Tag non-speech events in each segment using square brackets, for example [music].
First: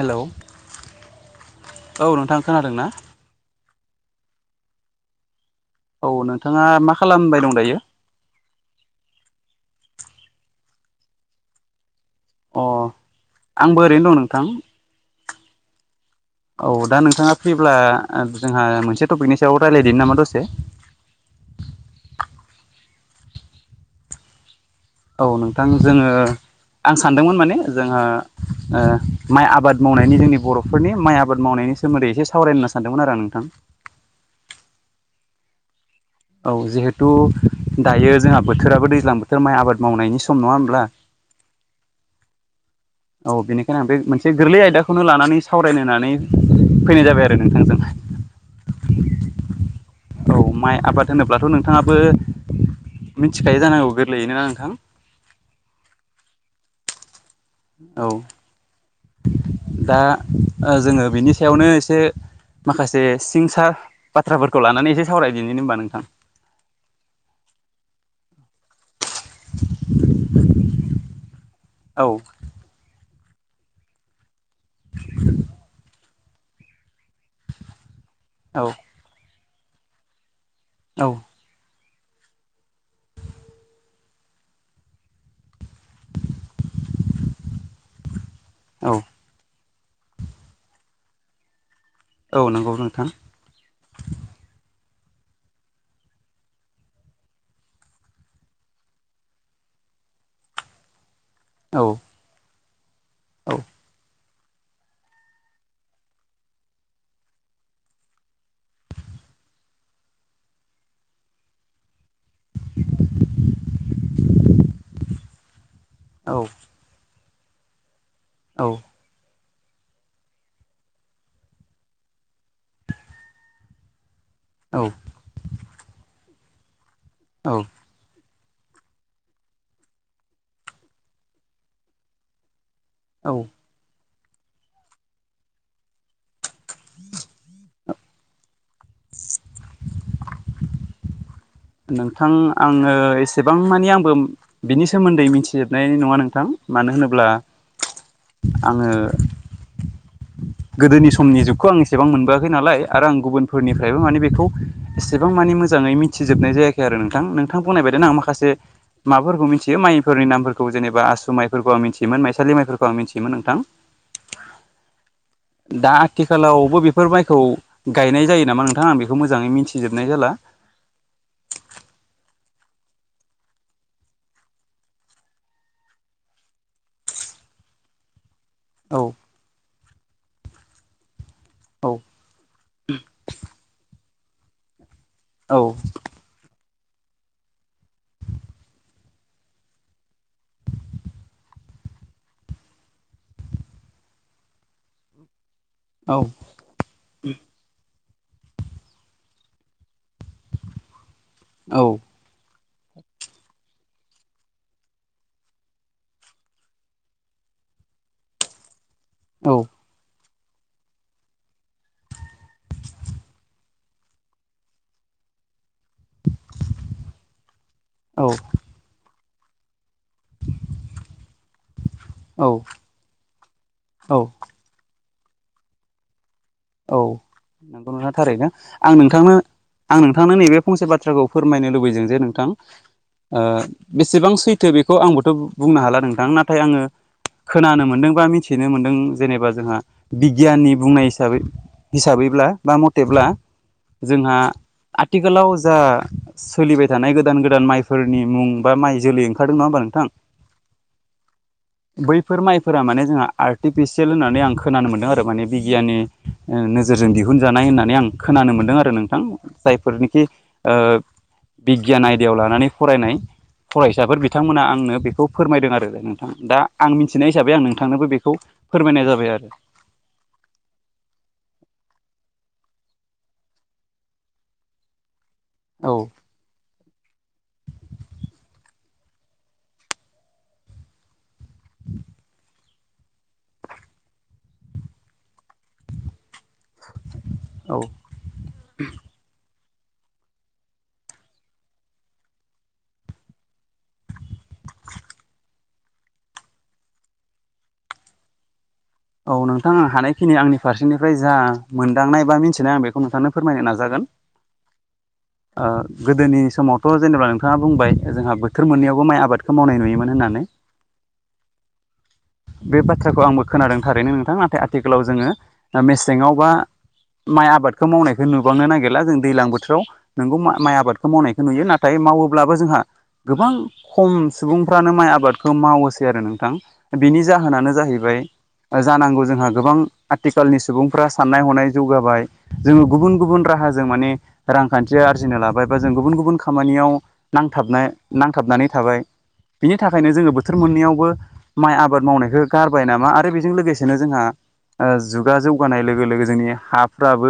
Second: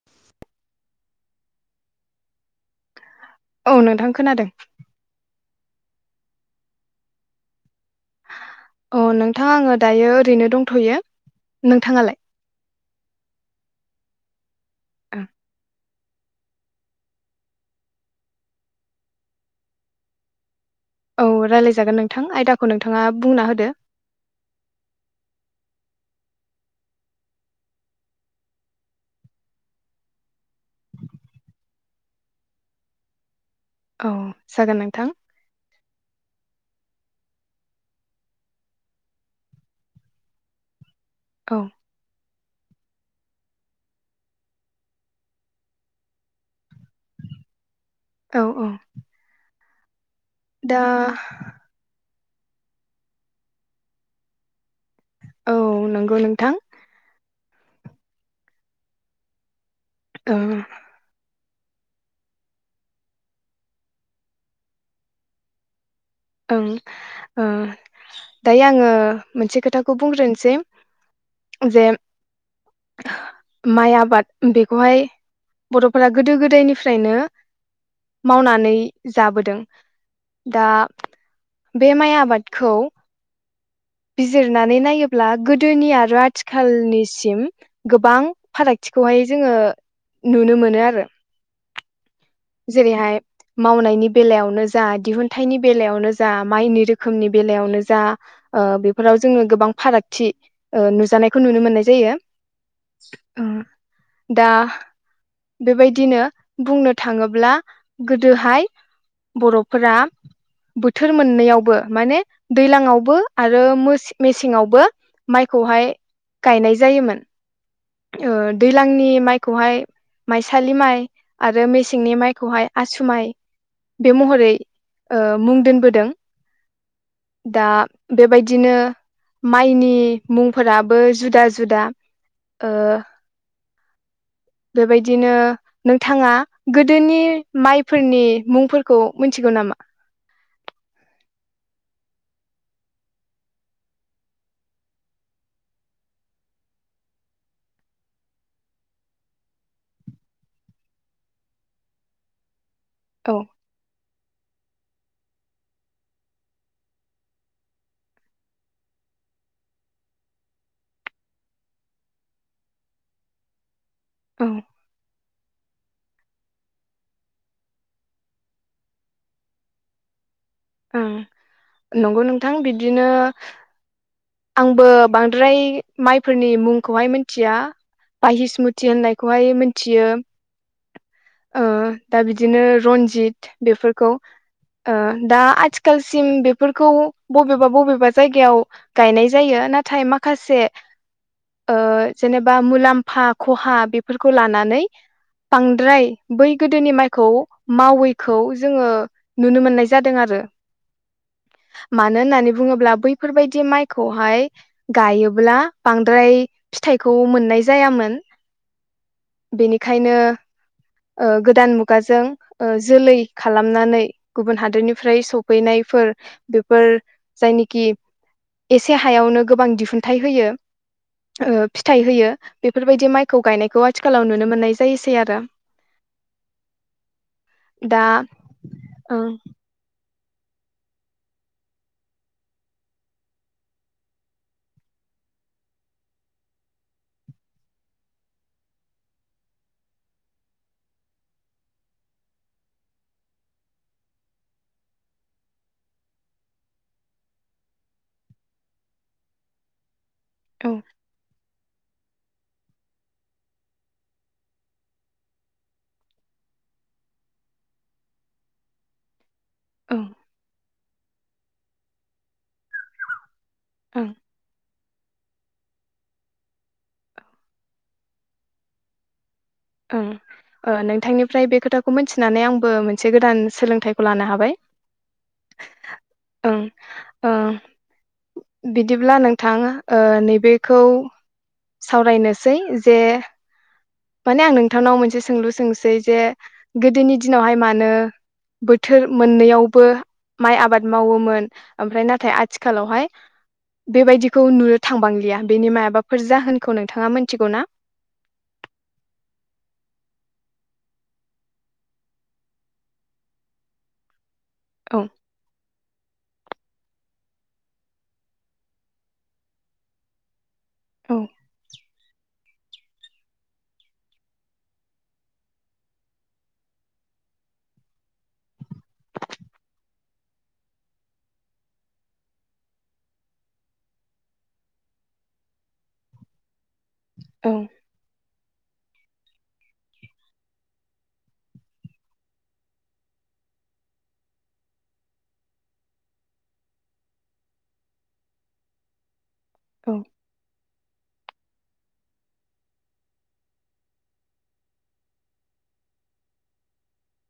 Hello औ नोंथां खोनादों ना? औ नोंथां खोनादों। औ नोंथाङा मा खालामबाय दं दायो? अ नोंथाङा आङो दायो ओरैनो दंथयो। नोंथाङालाय? अ आंबो ओरैनो दं नोंथां। अम। [inaudible] औ दा नोंथाङा फ्रिब्ला जोंहा मोनसे टपिकनि सायाव रायज्लायदो नामा दसे? औ रायलायजागोन नोंथां आयदाखौ नोंथाङा बुंना होदो। औ नोंथां जोङो आं सानदोंमोन माने जोंङो ओ- माइ आबाद मावनायनि जोंनि बरफोरनि माइ आबाद मावनाय -नि सोमोन्दै एसे सावरायनो होनना सानदोंमोन आरों नोंथां। औ जागोन नोंथां। औ जिहेथु दायो जोंहा बोथोराबो दैज्लां बोथोर माइ आबाद मावनायनि सम नङा होमब्ला? औ। औ बेनिखायनो आं बे मोनसे गोरलै आयदाखौनो लानानै सावरायनोनानै फैनाय जाबाय आरो नोंथांजों। औ -औ। औ माइ दा आबाद होनोब्लाथ' नोंथाङाबो मिथिखायो जानांगौ गोरलैना नोंथां? औ नंगौ नोंथां। औ दा ओ जोङो बेनि सायावनो एसे माखासे सिं -सा बाथ्राफोरखौ लानानै एसे सावराय बिनो होनबा नोंथां। ओं ओ दायो आङो मोनसे खोथाखौ बुंग्रोनोसै जे औ माइ आबाद बेखौहाय' बर' फोरा गोदो गोदायनिफ्रायनो औ मावनानै जाबोदों। दा औ। बे माइ आबादखौ बिजिरनानै नायोब्ला गोदो -दोनि आरो आथिखालनिसिम गोबां औ फारागथिखौहाय जोङो नुनो मोनो आरो। औ नंगौ नोंथां जेरैहाय मावनायनि बेलायावनो जा, दिहुनथाइनि बेलायावनो जा, माइनि रोखोमनि बेलायावनो जा बेफोराव जोङो गोबां फारागथि नुजानायखौ नुनो औ मोननाय जायो। औ दा बेबायदिनो बुंनो थाङोब्ला गोदोहाय बर'फोरा बोथोर मोननैयावबो माने दैलांआवबो आरो मेसेंआवबो माइखौहाय औ गायनाय जायोमोन। औ दैलांनि माइखौहाय माइसालि माइ आरो मेसें -नि माइखौहाय आसुमाइ बे महरै औ मुं दोनबोदों। दा औ बेबायदि बिदिनो माइनि मुंफोराबो जुदा -जुदा। औ बेबायदिनो नोंथाङा गोदोनि माइफोरनि मुंफोरखौ मिथिगौ नामा? नोंथां आङो एसेबां मानि आंबो बिनि सोमोन्दै मिथिजोबनाय नङा नोंथां। मानो होनोब्ला आङो गोदोनि समनि जुगखौ आं एसेबां मोनबोआखै नालाय आरो आं औ गुबुनफोरनिफ्रायबो माने बे खौ एसेबां माने मोजाङै मिथिजोबनाय जायाखै आरो नोंथां नोंथां बुंनाय बायदिनो आं माखासे माबाफोरखौ मिथियो माइफोरनि नामफोरखौ जेनेबा आसु माइफोरखौ आं मिथियोमोन माइसालि माइफोरखौ आं मिथियोमोन नोंथां। ओं-। दा आथिखालावबो बेफोर माइखौ गायनाय जायो नामा नोंथां आं बेखौ मोजाङै मिथिजोबनाय जाला। ओं नंगौ नोंथां बिदिनो आंबो बांद्राय माइफोरनि मुंखौहाय मिथिया बाहिसमुथि औ होननायखौहाय मिथियो ओ औ दा बिदिनो रनजित बेफोरखौ दा औ आथिखालसिम बेफोरखौ बबेबा-बबेबा जायगायाव गायनाय जायो नाथाय माखासे ओ जेनेबा मुलाम्फा खहा बेफोरखौ लानानै बांद्राय औ बै गोदोनि माइखौ मावै खौ जोङो नुनो मोननाय जादों आरो औ मानो होननानै बुङोब्ला बैफोरबायदि माइ खौहाय गायोब्ला बांद्राय फिथाइखौ मोननाय जायामोन [inaudible] औ बेनिखायनो [inaudible] ओ गोदान मुगाजों ओ जोलै खालामनानै गुबुन हादोरनिफ्राय सफैनाय फोर बेफोर जायनिखि औ एसे हायावनो गोबां दिहुनथाइ होयो ओ फिथाइ होयो औ बेफोरबायदि माइखौ गायनायखौ औ आथिखालाव नुनो मोननाय जायोसै सेयारा औ नंगौ ना थारैनो आं ओं नोंथांनो आं नोंथ नोंथांनो नैबे फंसे बाथ्राखौ फोरमायनो लुबैदों जे नोंथां ओ बेसेबां सैथो बेखौ आंबोथ' बुंनो हाला नोंथां नाथाय आङो खोनानो मोन्दों बा मिथिनो मोन्दों जेनेबा जोंहा बिगियाननि बुंनाय हिसाबै हिसाबैब्ला बा मथेब्ला जोंहा आथिखालाव जा सोलिबाय थानाय गोदान गोदान माइफोरनि मुं बा माइ जोलै ओंखारदों नङा बा नोंथां औ बैफोर माइफोरा माने जोंहा आर्टिफिसियेल होननानै आं खोनानो मोनदों आरो माने बिगियाननि नोजोरजों दिहुनजानाय होननानै आं खोनानो मोनदों आरो नोंथां ओं जायफोरनिखि ओ बिगियान आयदायाव लानानै फरायनाय ओं फरायसाफोर बिथांमोना आंनो बेखौ फोरमायदों आरो नोंथां दा आं मिथिनाय हिसाबै आं नोंथांनोबो बेखौ फोरमायनाय जाबाय आरो औ ओ नोंथांनिफ्राय बे खोथाखौ मिथिनानै आंबो मोनसे गोदान सोलोंथाइखौ लानो हाबाय औ औ औ बिदिब्ला नोंथां ओ नैबेखौ सावरायनोसै जे माने आं नोंथांनाव मोनसे सोंलु सोंसै जे गोदोनि दिनावहाय औ मानो बोथोर मोननैयाव बो माइ आबाद मावोमोन ओमफ्राय नाथाय आथिखालावहाय बेबायदि खौ नुनो थांबांलिया बेनि माबाफोर जाहोनखौ नोंथाङा मिथिगौ ना औ नोंथां हानायखिनि आंनि फारसेनिफ्राय जा मोनदांनाय बा मिथिनाय आं बेखौ नोंथांनो फोरमायनो नाजागोन [inaudible] औ ओ गोदोनि समावथ' जेनेबा नोंथाङा बुंबाय जोंहा बोथोर मोननैयावबो माइ आबादखौ मावनाय नुयोमोन होननानै औ बे बाथ्राखौ आंबो खोनादों थारैनो नोंथां नाथाय आथिखालाव जोङो मेसेङाव बा माइ आबादखौ मावनायखौ नुबांनो नागिरला जों दैज्लां बोथोराव नोंगौ माइ आबादखौ मावनायखौ नुयो नाथाय मावोब्लाबो जोंहा गोबां खम सुबुंफ्रानो माइ आबादखौ मावोसै आरो नोंथां बिनि औ जाहोनानो जाहैबाय जानांगौ जोंहा गोबां आथिखालनि सुबुंफ्रा साननाय हनाय जौगाबाय जोङो गुबुन गुबुन राहा जों माने रांखान्थिया आरजिनो लाबायबा जों गुबुन गुबुन खामानियावां नांथाबनान नांथाबनानै थाबाय बिनि औ थाखायनो जोङो बोथोर मोननैयावबो माइ आबाद मावनायखौ गारबाय नामा आरो बे बे जों लोगोसेनो जोंहा ओ जुगा जौगानाय लोगो लोगो जोंनि हाफ्राबो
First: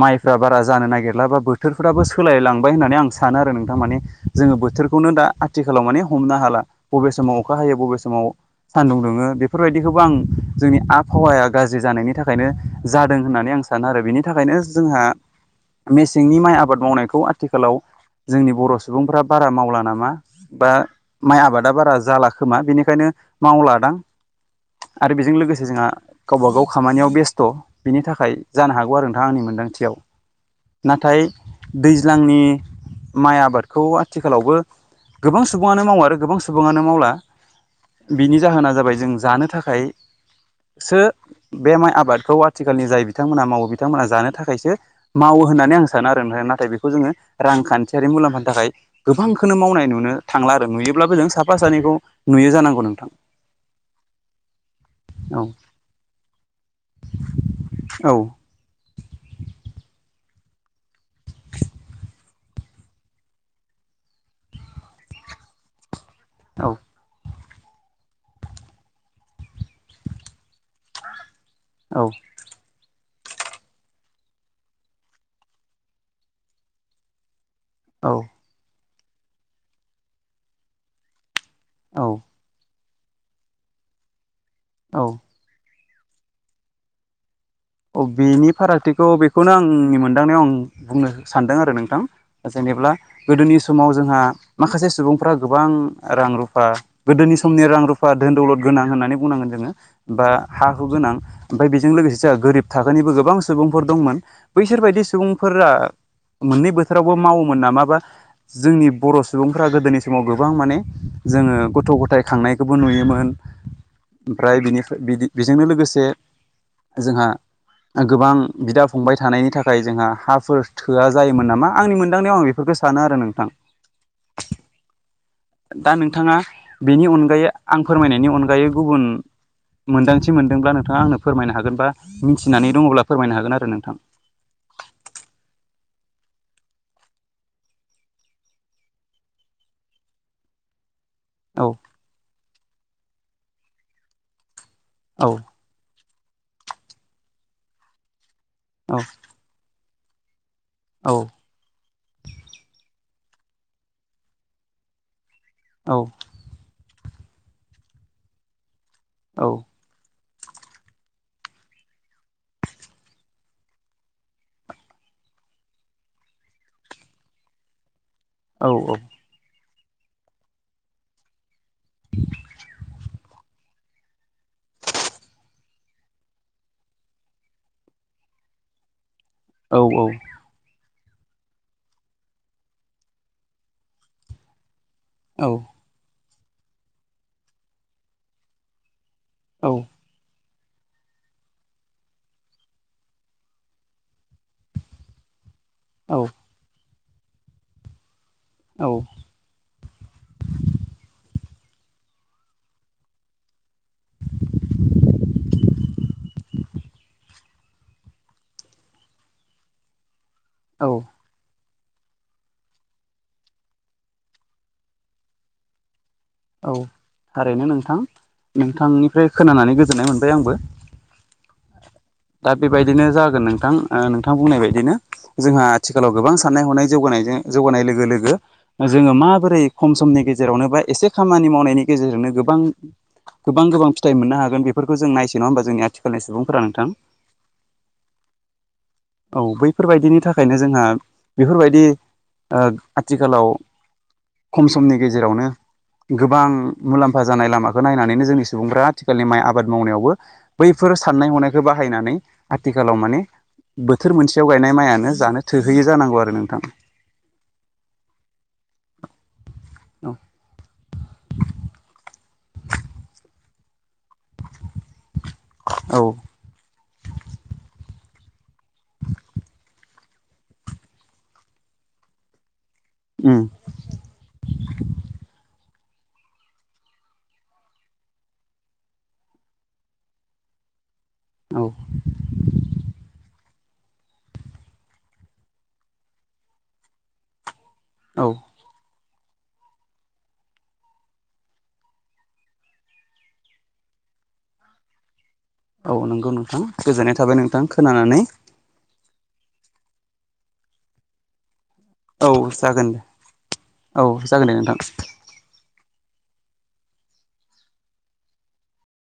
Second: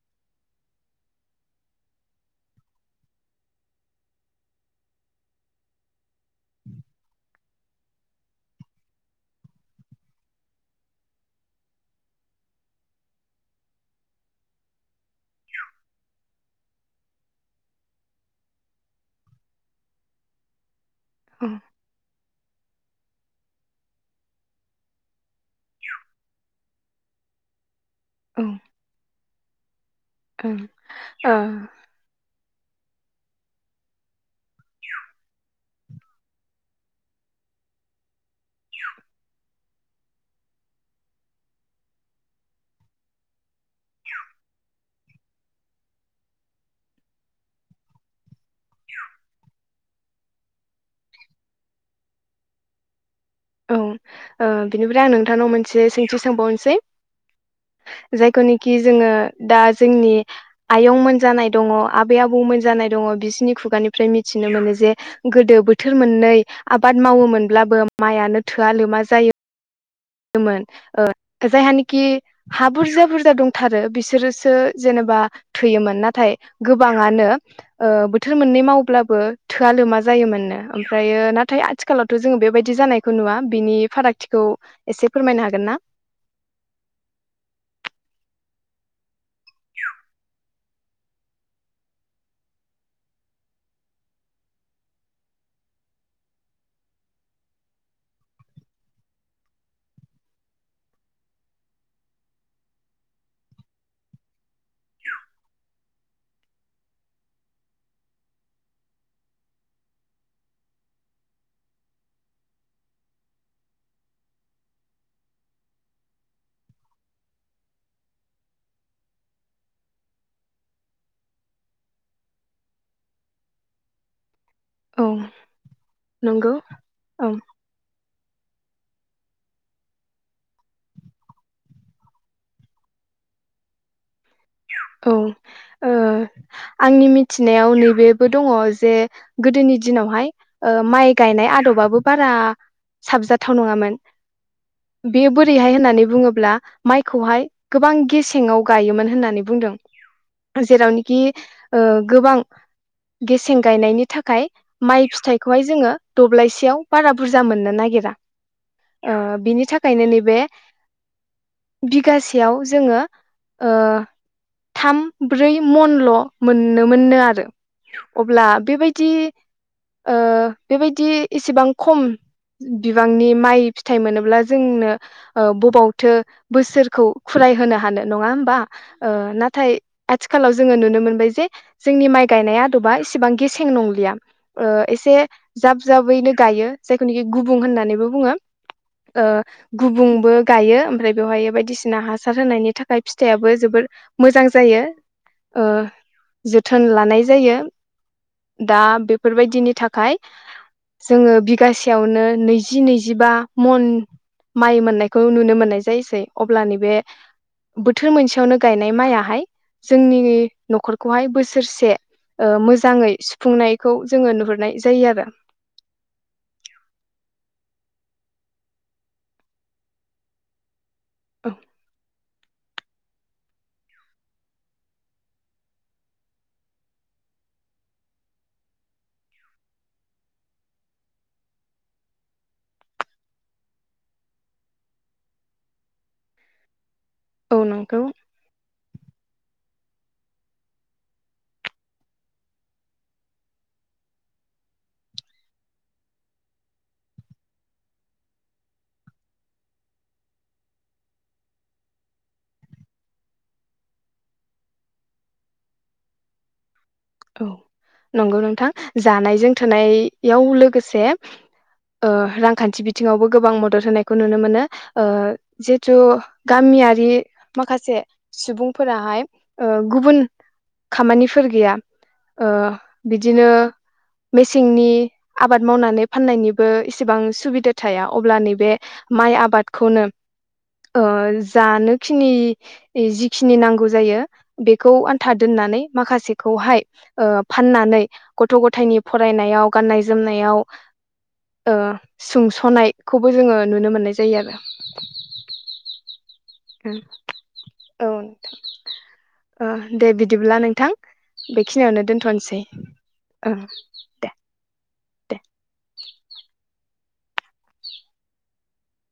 माइफ्रा बारा जानो नागिरला बा बोथोरफ्राबो सोलायलांबाय होननानै आं सानो आरो नोंथां माने जोङो बोथोरखौनो दा आथिखालाव माने हमनो हाला बबे समाव अखा हायो बबे समाव सान्दुं दुङो बेफोरबायदिखौबो आं जोंनि आबहावाया गाज्रि जानायनि थाखायनो जादों होननानै आं सानो आरो बेनि थाखायनो जोंहा मेसेंनि माइ आबाद मावनायखौ आथिखालाव जोंनि बर' सुबुंफ्रा बारा मावला नामा बा माइ औ आबादा बारा जाला खोमा बेनिखायनो मावलादां आरो बेजों लोगोसे जोंहा गावब गाव खामानियाव बेस्थ' बिनि थाखाय जानो हागौ आरो नोंथां आंनि मोनदांथियाव नाथाय ओं दैज्लांनि माइ आबादखौ आथिखालावबो गोबां सुबुंङानो मावा आरो गोबां सुबुङानो मावला बिनि जाहोना जाबाय जों जानो थाखाय सो बे माइ आबादखौ आथिखालनि जाय बिथांमोना मावो बिथांमोनहा जानो थाखायसो मावो होननानै आं सानो आरो ओमफाय नाथाय बेखौ जोङो रांखान्थियारि मुलाम्फानि थाखाय गोबांखोनो मावनाय नुनो थांला आरो नुयोब्लाबो जों साफा सानैखौ नुयो जानांगौ नोंथां औ ओ बिनिफ्राय आं औ नोंथांनाव मोनसे सोंथि सोंबावनोसै औ जायखौनोखि जोङो दा जोंनि आयं मोन जानाय दङ' आबै‌ आबौमोन जानाय दङ' बिसिनि खुगानिफ्राय मिथिनो मोनोजे गोदो बोथ थोर मोननै औ आबाद मावोमोनब्लाबो माइआनो थोआ लोमा जायो मोन ओ जायहानोखि औ हा बुरजा बुरजा दंथारो बिसोरोसो जेनेबा थोयोमोन नाथाय गोबांङानो ओ औ बोथोर मोननै मावब्लाबो थोआ लोमा जायोमोननो ओमफ्रायो ना थाय औ आथिखालावथ' जोङो बेबायदि जानायखौ नुवा बिनि फारागथिखौ औ एसे फोरमायनो हागोन ना औ बेनि फारागथिखौ बेखौनो आंनि मोनदांनायाव आं बुंनो सानदों आरो नोंथां जों एब्ला गोदोनि समाव जोंहा माखासे सुबुंफ्रा गोबां रां रुफा गोदोनि समनि रां रुफा धोन दौलद गोनां होन्नानै बुंनांगोन जोङो बा हा हु गोनां ओमफाय बेजों लोगोसे जोंआ गोरिब थाखोनिबो गोबां सुबुंफोर दंमोन बैसोरबायदि सुबुंफोरा मोननै बोथोरावबो मावोमोन नामाबा जोंनि बर' सुबुंफ्रा गोदोनि समाव गोबां माने जोङो गथ' ग'थाय खांनायखौबो नुयोमोन ओमफ्राय बिनिफाय बिदि बेजोंनो लोगोसे जोंहा गोबां बिदा फंबाय थानायनि थाखाय जोंहा हाफोर थोआ जायोमोन नामा आंनि मोनदांनायाव आं बे बेफोरखौ सानो आरो नोंथां औ दा नोंथांङा नंगौ बेनि औ अनगायै जोबोर आं फोरमायनायनि अन अनगायै गुबुन मोनदांथि मोनदोंब्ला नोंथाङा आंनो फोरमायनो हागोनबा मिथिनानै दङब्ला फोरमायनो हागोन आरो नोंथां औ ओ आंनि मिथिनायाव नैबेबो दङ जे गोदोनि दिनावहाय ओ माइ गायनाय औ आदबाबो बारा साबजाथाव नङामोन बेयो औ बोरैहाय होननानै बुङोब्ला माइखौहाय गोबां गेसेंयाव औ गायोमोन होननानै दं जेरावनोखि औ ओ गोबां गेसें गायनायनि थाखाय माइ फिथाइखौहाय जोङो दब्लायसेयाव बारा बुरजा मोननो नागिरा ओ औ बिनि थाखायनो नैबे बिगासेयाव जोङो ओ थाम ब्रै मनल' मोननो मोननो आरो अब्ला औ बेबायदि ओ बेबायदि एसेबां खम बिबांनि माइ थाइ मोनोब्ला जोंनो ओ बबावथो बोसोरखौ खुलाय होनो हानो नङा होमबा नाथाय औ औ आथिखालाव जोङो नुनो मोनो। जोंनि माइ गायनाय आदबा इसेबां गेसें नंलिया। एसे जाब जाबैनो गायो जायखौनिखि गुबुं होननानैबो बुङो। ओ गुबुंबो गायो ओमफ्राय बेवहायो बायदिसिना हासार होनायनि थाखाय फिथाइाबो जोबोर मोजां जायो ओ जोथोन लानाय जायो। दा औ बेफोर बायदिनि थाखाय जोङो बि गासेयावनो नैजि नैजिबा मन माइ मोननायखौ नुनो मोननाय जायोसै अब्ला नैबे बोथोर मोनसेयावनो गानाय माइयाहाय जोंनिनि औ न'खर खौहाय बोसो सोरसे ओ मोजाङै सुफुंनायखौ जोङो नुहुरनाय जायो आरो। औ थारैनो नोंथां नोंथांनिफ्राय खोनानानै गोजोननाय मोनबाय आंबो। औ दा बेबायदिनो जागोन नोंथां ओ नोंथां बुंनाय बादिनो। जोंहा आथिखालाव गोबां साननाय हनाय जौगानायजों जौगानाय लोगो लोगो जोङो माबोरै खम समनि गेजेरावनो बा एसे खामानि मावनायनि गेजेरजोंनो गोबां गोबां गोबां फिथाइ मोननो हागोन बेफोरखौ जों नायसै नङा होमबा जोंनि आथिखालनि सुबुंफोरा नोंथां। औ नंगौ। औ बैफोर बायदिनि थाखायनो जोंहा बेफोर बायदि ओ आथिखालाव खम समनि गेजेरावनो गोबां मुलाम्फा जानाय लामाखौ नायनानैनो जोंनि सुबुंफ्रा आथिखालनि माइ आबाद मावनायावबो बैफोर साननाय हनायखौ बाहायनानै आथिखालाव माने बोथोर मोनसेयाव गायनाय माइआनो जानो थोहैयो जानांगौ आरो नोंथां। औ नंगौ नोंथां जानायजों थोनायाव लोगोसे ओ रांखान्थि बिथिङावबो गोबां मदद होनायखौ नुनो मोनो। जिथु औ औ गामियारि माखासे सुबुंफोराहाय गुबुन खामानिफोर गैया। उम बिदिनो मेसेंनि आबाद आबाद मावनानै फाननायनिबो इसेबां सुबिदा थाया अब्ला नैबे माइ आबादखौनो [inaudible] औ जानोखिनि जि खिनि नांगौ जायो बेखौ आन्था दोननानै माखासेखौहाय। फाननानै औ गथ' गथायनि फरायनायाव गाननाय जोमनायाव ओ सुंस'नायखौबो जोङो नुनो मोननाय जायो आरो। औ नंगौ नोंथां गोजोननाय थाबाय नोंथां खोनानानै नोंथां। दे बिदिब्ला नोंथां। बेखिनियावनो औ दोनथ'नोसै जागोन दे औ दे। जागोन नोंथां दे